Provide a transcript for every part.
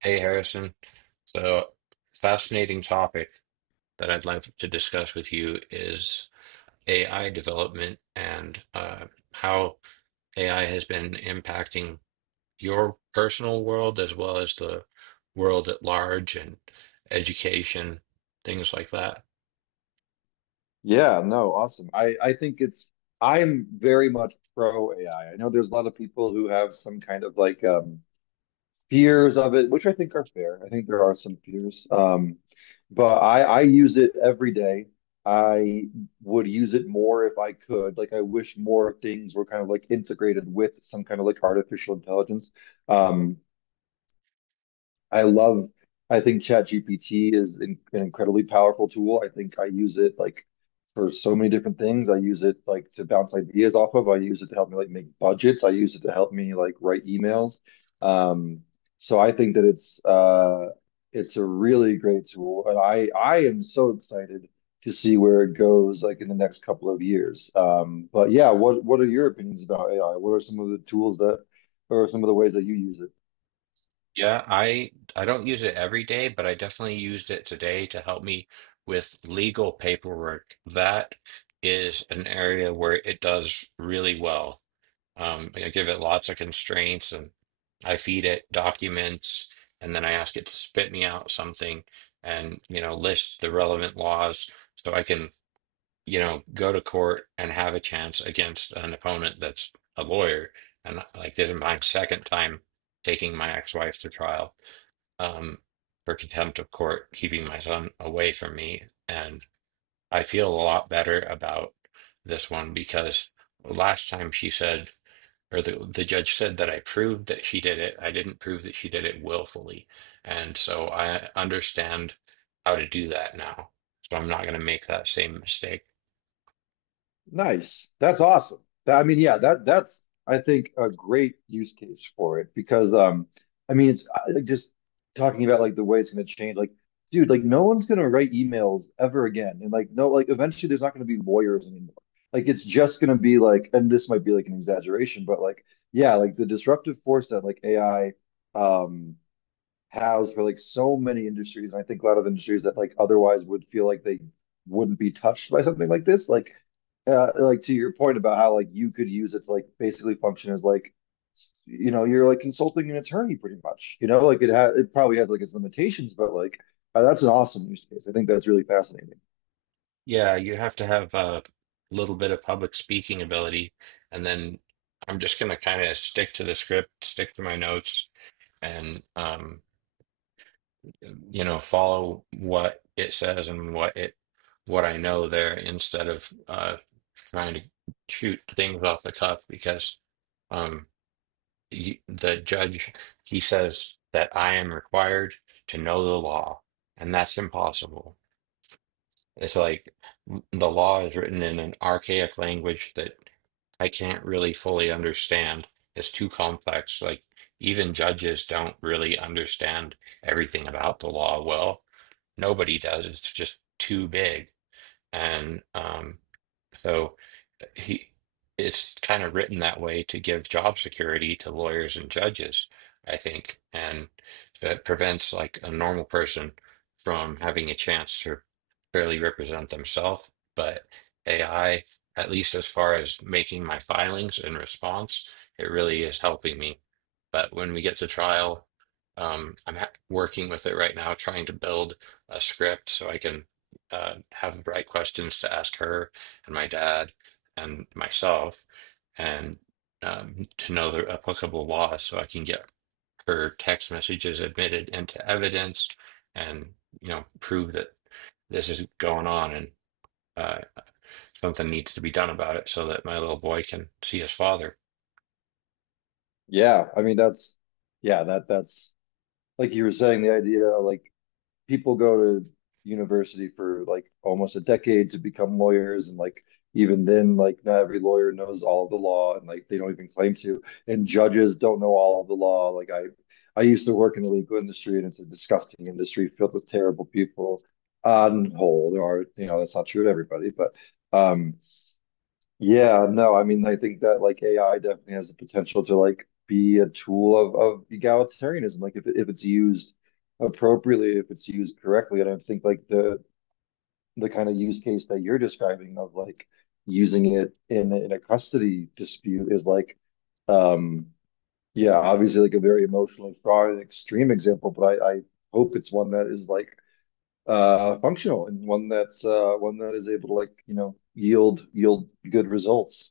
Hey, Harrison. So, fascinating topic that I'd like to discuss with you is AI development and how AI has been impacting your personal world as well as the world at large and education, things like that. Yeah, no, awesome. I think it's I'm very much pro AI. I know there's a lot of people who have some kind of like fears of it, which I think are fair. I think there are some fears. But I use it every day. I would use it more if I could. Like I wish more things were kind of like integrated with some kind of like artificial intelligence. Um, I I think ChatGPT is an incredibly powerful tool. I think I use it like for so many different things. I use it like to bounce ideas off of. I use it to help me like make budgets. I use it to help me like write emails. Um, so I think that it's it's a really great tool, and I am so excited to see where it goes like in the next couple of years. But yeah, what are your opinions about AI? What are some of the tools or some of the ways that you use it? Yeah, I don't use it every day, but I definitely used it today to help me with legal paperwork. That is an area where it does really well. I give it lots of constraints and I feed it documents and then I ask it to spit me out something and, you know, list the relevant laws so I can, you know, go to court and have a chance against an opponent that's a lawyer. And like did in my second time taking my ex-wife to trial, um, for contempt of court, keeping my son away from me. And I feel a lot better about this one because last time she said, or the judge said that I proved that she did it. I didn't prove that she did it willfully. And so I understand how to do that now. So I'm not going to make that same mistake. Nice. That's awesome. That- I mean, yeah, that's I think a great use case for it because I mean it's I- like just talking about like the way it's going to change like dude like no one's going to write emails ever again and like no like eventually there's not going to be lawyers anymore. Like it's just going to be like and this might be like an exaggeration but like yeah, like the disruptive force that like AI um has for like so many industries, and I think a lot of industries that like otherwise would feel like they wouldn't be touched by something like this. Like to your point about how like you could use it to like basically function as like, you know, you're like consulting an attorney pretty much. You know, like it probably has like its limitations, but like that's an awesome use case. I think that's really fascinating. Yeah, you have to have a little bit of public speaking ability, and then I'm just going to kind of stick to the script, stick to my notes, and you know, follow what it says and what it what I know there instead of trying to shoot things off the cuff because um, you, the judge, he says that I am required to know the law, and that's impossible. It's like the law is written in an archaic language that I can't really fully understand. It's too complex. Like even judges don't really understand everything about the law well. Nobody does. It's just too big. And so he it's kind of written that way to give job security to lawyers and judges, I think, and so it prevents like a normal person from having a chance to fairly represent themselves. But AI, at least as far as making my filings in response, it really is helping me. But when we get to trial, I'm ha working with it right now, trying to build a script so I can have the right questions to ask her and my dad and myself and to know the applicable laws, so I can get her text messages admitted into evidence and you know prove that this is going on and uh, something needs to be done about it so that my little boy can see his father. Yeah, I mean that's yeah that's like you were saying the idea like people go to university for like almost a decade to become lawyers and like even then like not every lawyer knows all of the law and like they don't even claim to and judges don't know all of the law like I used to work in the legal industry and it's a disgusting industry filled with terrible people on whole there are you know that's not true to everybody but um yeah, no, I mean, I think that like AI definitely has the potential to like be a tool of egalitarianism, like if if it's used appropriately, if it's used correctly, and I think like the kind of use case that you're describing of like using it in a custody dispute is like, um, yeah, obviously like a very emotionally fraught and extreme example, but I hope it's one that is like functional and one that's one that is able to like you know yield good results.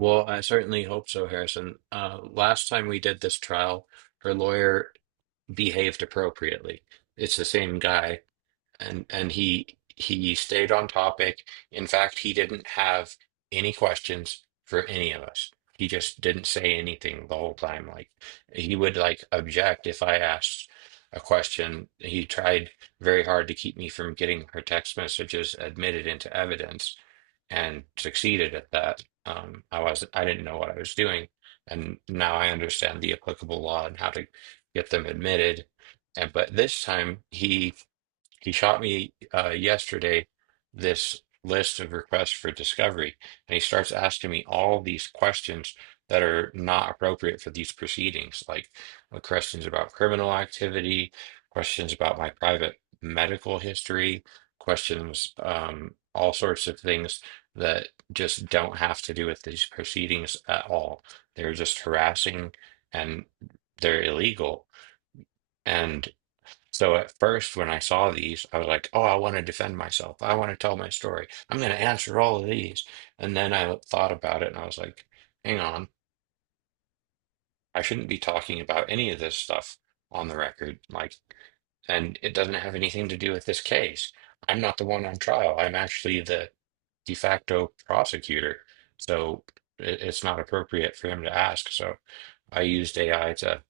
Well, I certainly hope so, Harrison. Last time we did this trial, her lawyer behaved appropriately. It's the same guy and and he stayed on topic. In fact, he didn't have any questions for any of us. He just didn't say anything the whole time. Like he would like object if I asked a question. He tried very hard to keep me from getting her text messages admitted into evidence and succeeded at that. Um, I didn't know what I was doing, and now I understand the applicable law and how to get them admitted. And but this time he shot me, yesterday, this list of requests for discovery, and he starts asking me all these questions that are not appropriate for these proceedings, like questions about criminal activity, questions about my private medical history, questions, all sorts of things that just don't have to do with these proceedings at all. They're just harassing and they're illegal. So at first, when I saw these, I was like, oh, I want to defend myself. I want to tell my story. I'm going to answer all of these. And then I thought about it and I was like, hang on, I shouldn't be talking about any of this stuff on the record. Like, and it doesn't have anything to do with this case. I'm not the one on trial. I'm actually the de facto prosecutor. So it's not appropriate for him to ask. So I used AI to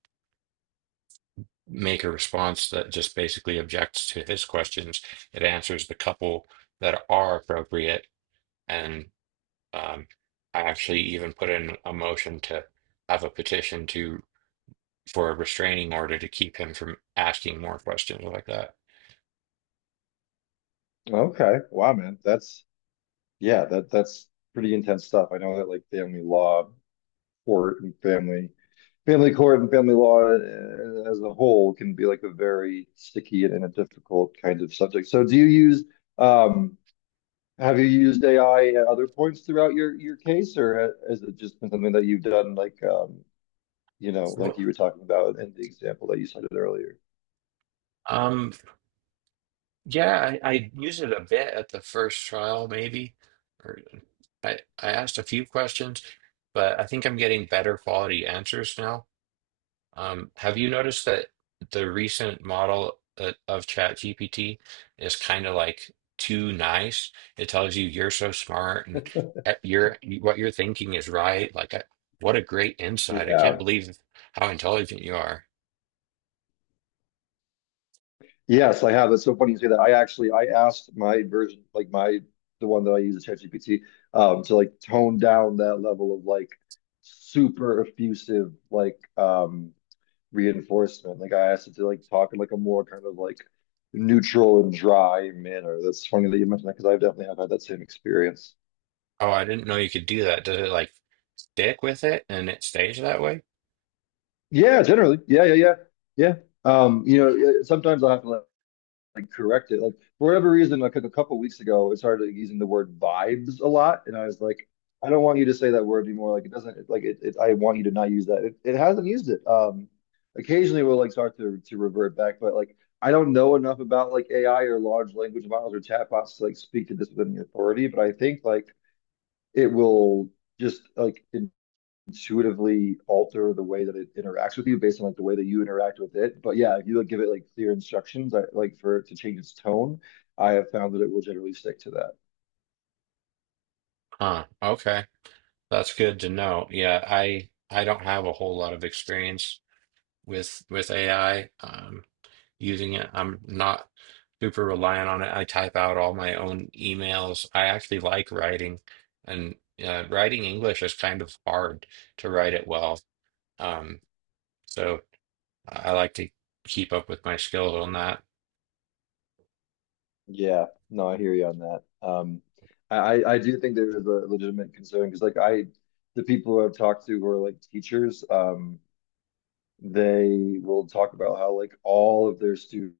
make a response that just basically objects to his questions. It answers the couple that are appropriate, and um, I actually even put in a motion to have a petition to for a restraining order to keep him from asking more questions like that. Okay. Wow, man. That's yeah, that's pretty intense stuff. I know that like family law court and family court and family law as a whole can be like a very sticky and a difficult kind of subject. So do you use um have you used AI at other points throughout your case or has it just been something that you've done like you know like Well, you were talking about in the example that you cited earlier? um, yeah, I used it a bit at the first trial, maybe, or I asked a few questions, but I think I'm getting better quality answers now. Have you noticed that the recent model of ChatGPT is kind of like too nice? It tells you you're so smart and you're what you're thinking is right. Like, what a great insight! I can't Yeah. believe how intelligent you are. Yes, I have. It's so funny you say that. I actually I asked my version, like my the one that I use at ChatGPT, to like tone down that level of like super effusive like reinforcement. Like I asked it to like talk in like a more kind of like neutral and dry manner. That's funny that you mentioned that because I've definitely have had that same experience. Oh, I didn't know you could do that. Does it like stick with it and it stays that way? Yeah, generally. Yeah, yeah, yeah. Yeah. You know, sometimes I have to like correct it. Like for whatever reason, like a couple of weeks ago, it started using the word vibes a lot, and I was like, I don't want you to say that word anymore. Like it doesn't like it. I want you to not use that. It hasn't used it. Occasionally we'll like start to revert back, but like I don't know enough about like AI or large language models or chatbots to like speak to this with any authority. But I think like it will just like it intuitively alter the way that it interacts with you based on like the way that you interact with it. But yeah, if you like give it like clear instructions, like for it to change its tone, I have found that it will generally stick to that. Huh. Okay, that's good to know. Yeah, I don't have a whole lot of experience with AI. Using it, I'm not super reliant on it. I type out all my own emails. I actually like writing, and writing English is kind of hard to write it well. Um, so I like to keep up with my skills on that. Yeah, no, I hear you on that. I I do think there is a legitimate concern because like the people who I've talked to who are like teachers, they will talk about how like all of their students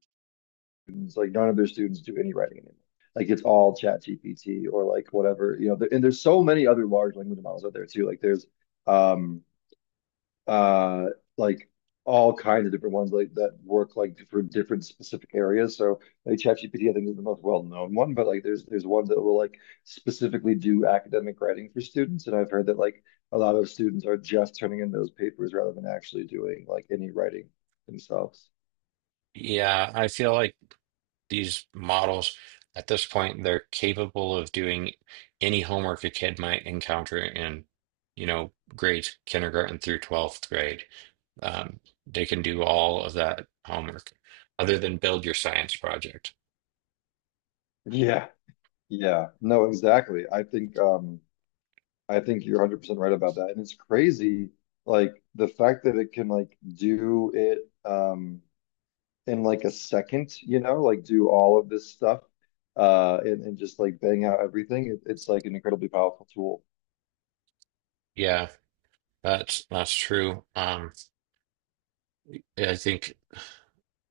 students, like none of their students do any writing anymore. Like it's all chat GPT or like whatever, you know, and there's so many other large language models out there too. Like there's um uh like all kinds of different ones like that work like for different specific areas. So like ChatGPT, I think is the most well-known one, but like there's one that will like specifically do academic writing for students. And I've heard that like a lot of students are just turning in those papers rather than actually doing like any writing themselves. Yeah, I feel like these models at this point they're capable of doing any homework a kid might encounter in, you know, grades kindergarten through 12th grade. Um, they can do all of that homework other than build your science project. Yeah. Yeah, no, exactly. I think you're 100% right about that. And it's crazy like the fact that it can like do it in like a second, you know, like do all of this stuff and just like bang out everything. It's like an incredibly powerful tool. Yeah, that's true. Yeah, I think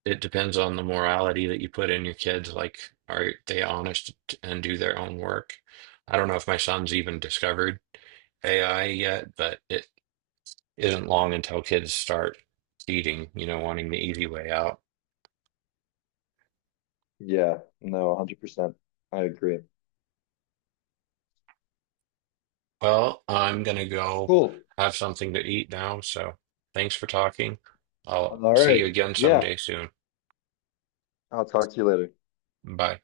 it depends on the morality that you put in your kids. Like, are they honest and do their own work? I don't know if my son's even discovered AI yet, but it isn't long until kids start cheating, you know, wanting the easy way out. Yeah, no, 100%. I agree. Well, I'm gonna go Cool. have something to eat now, so thanks for talking. I'll All see right. you again Yeah, someday soon. I'll talk to you later. Bye.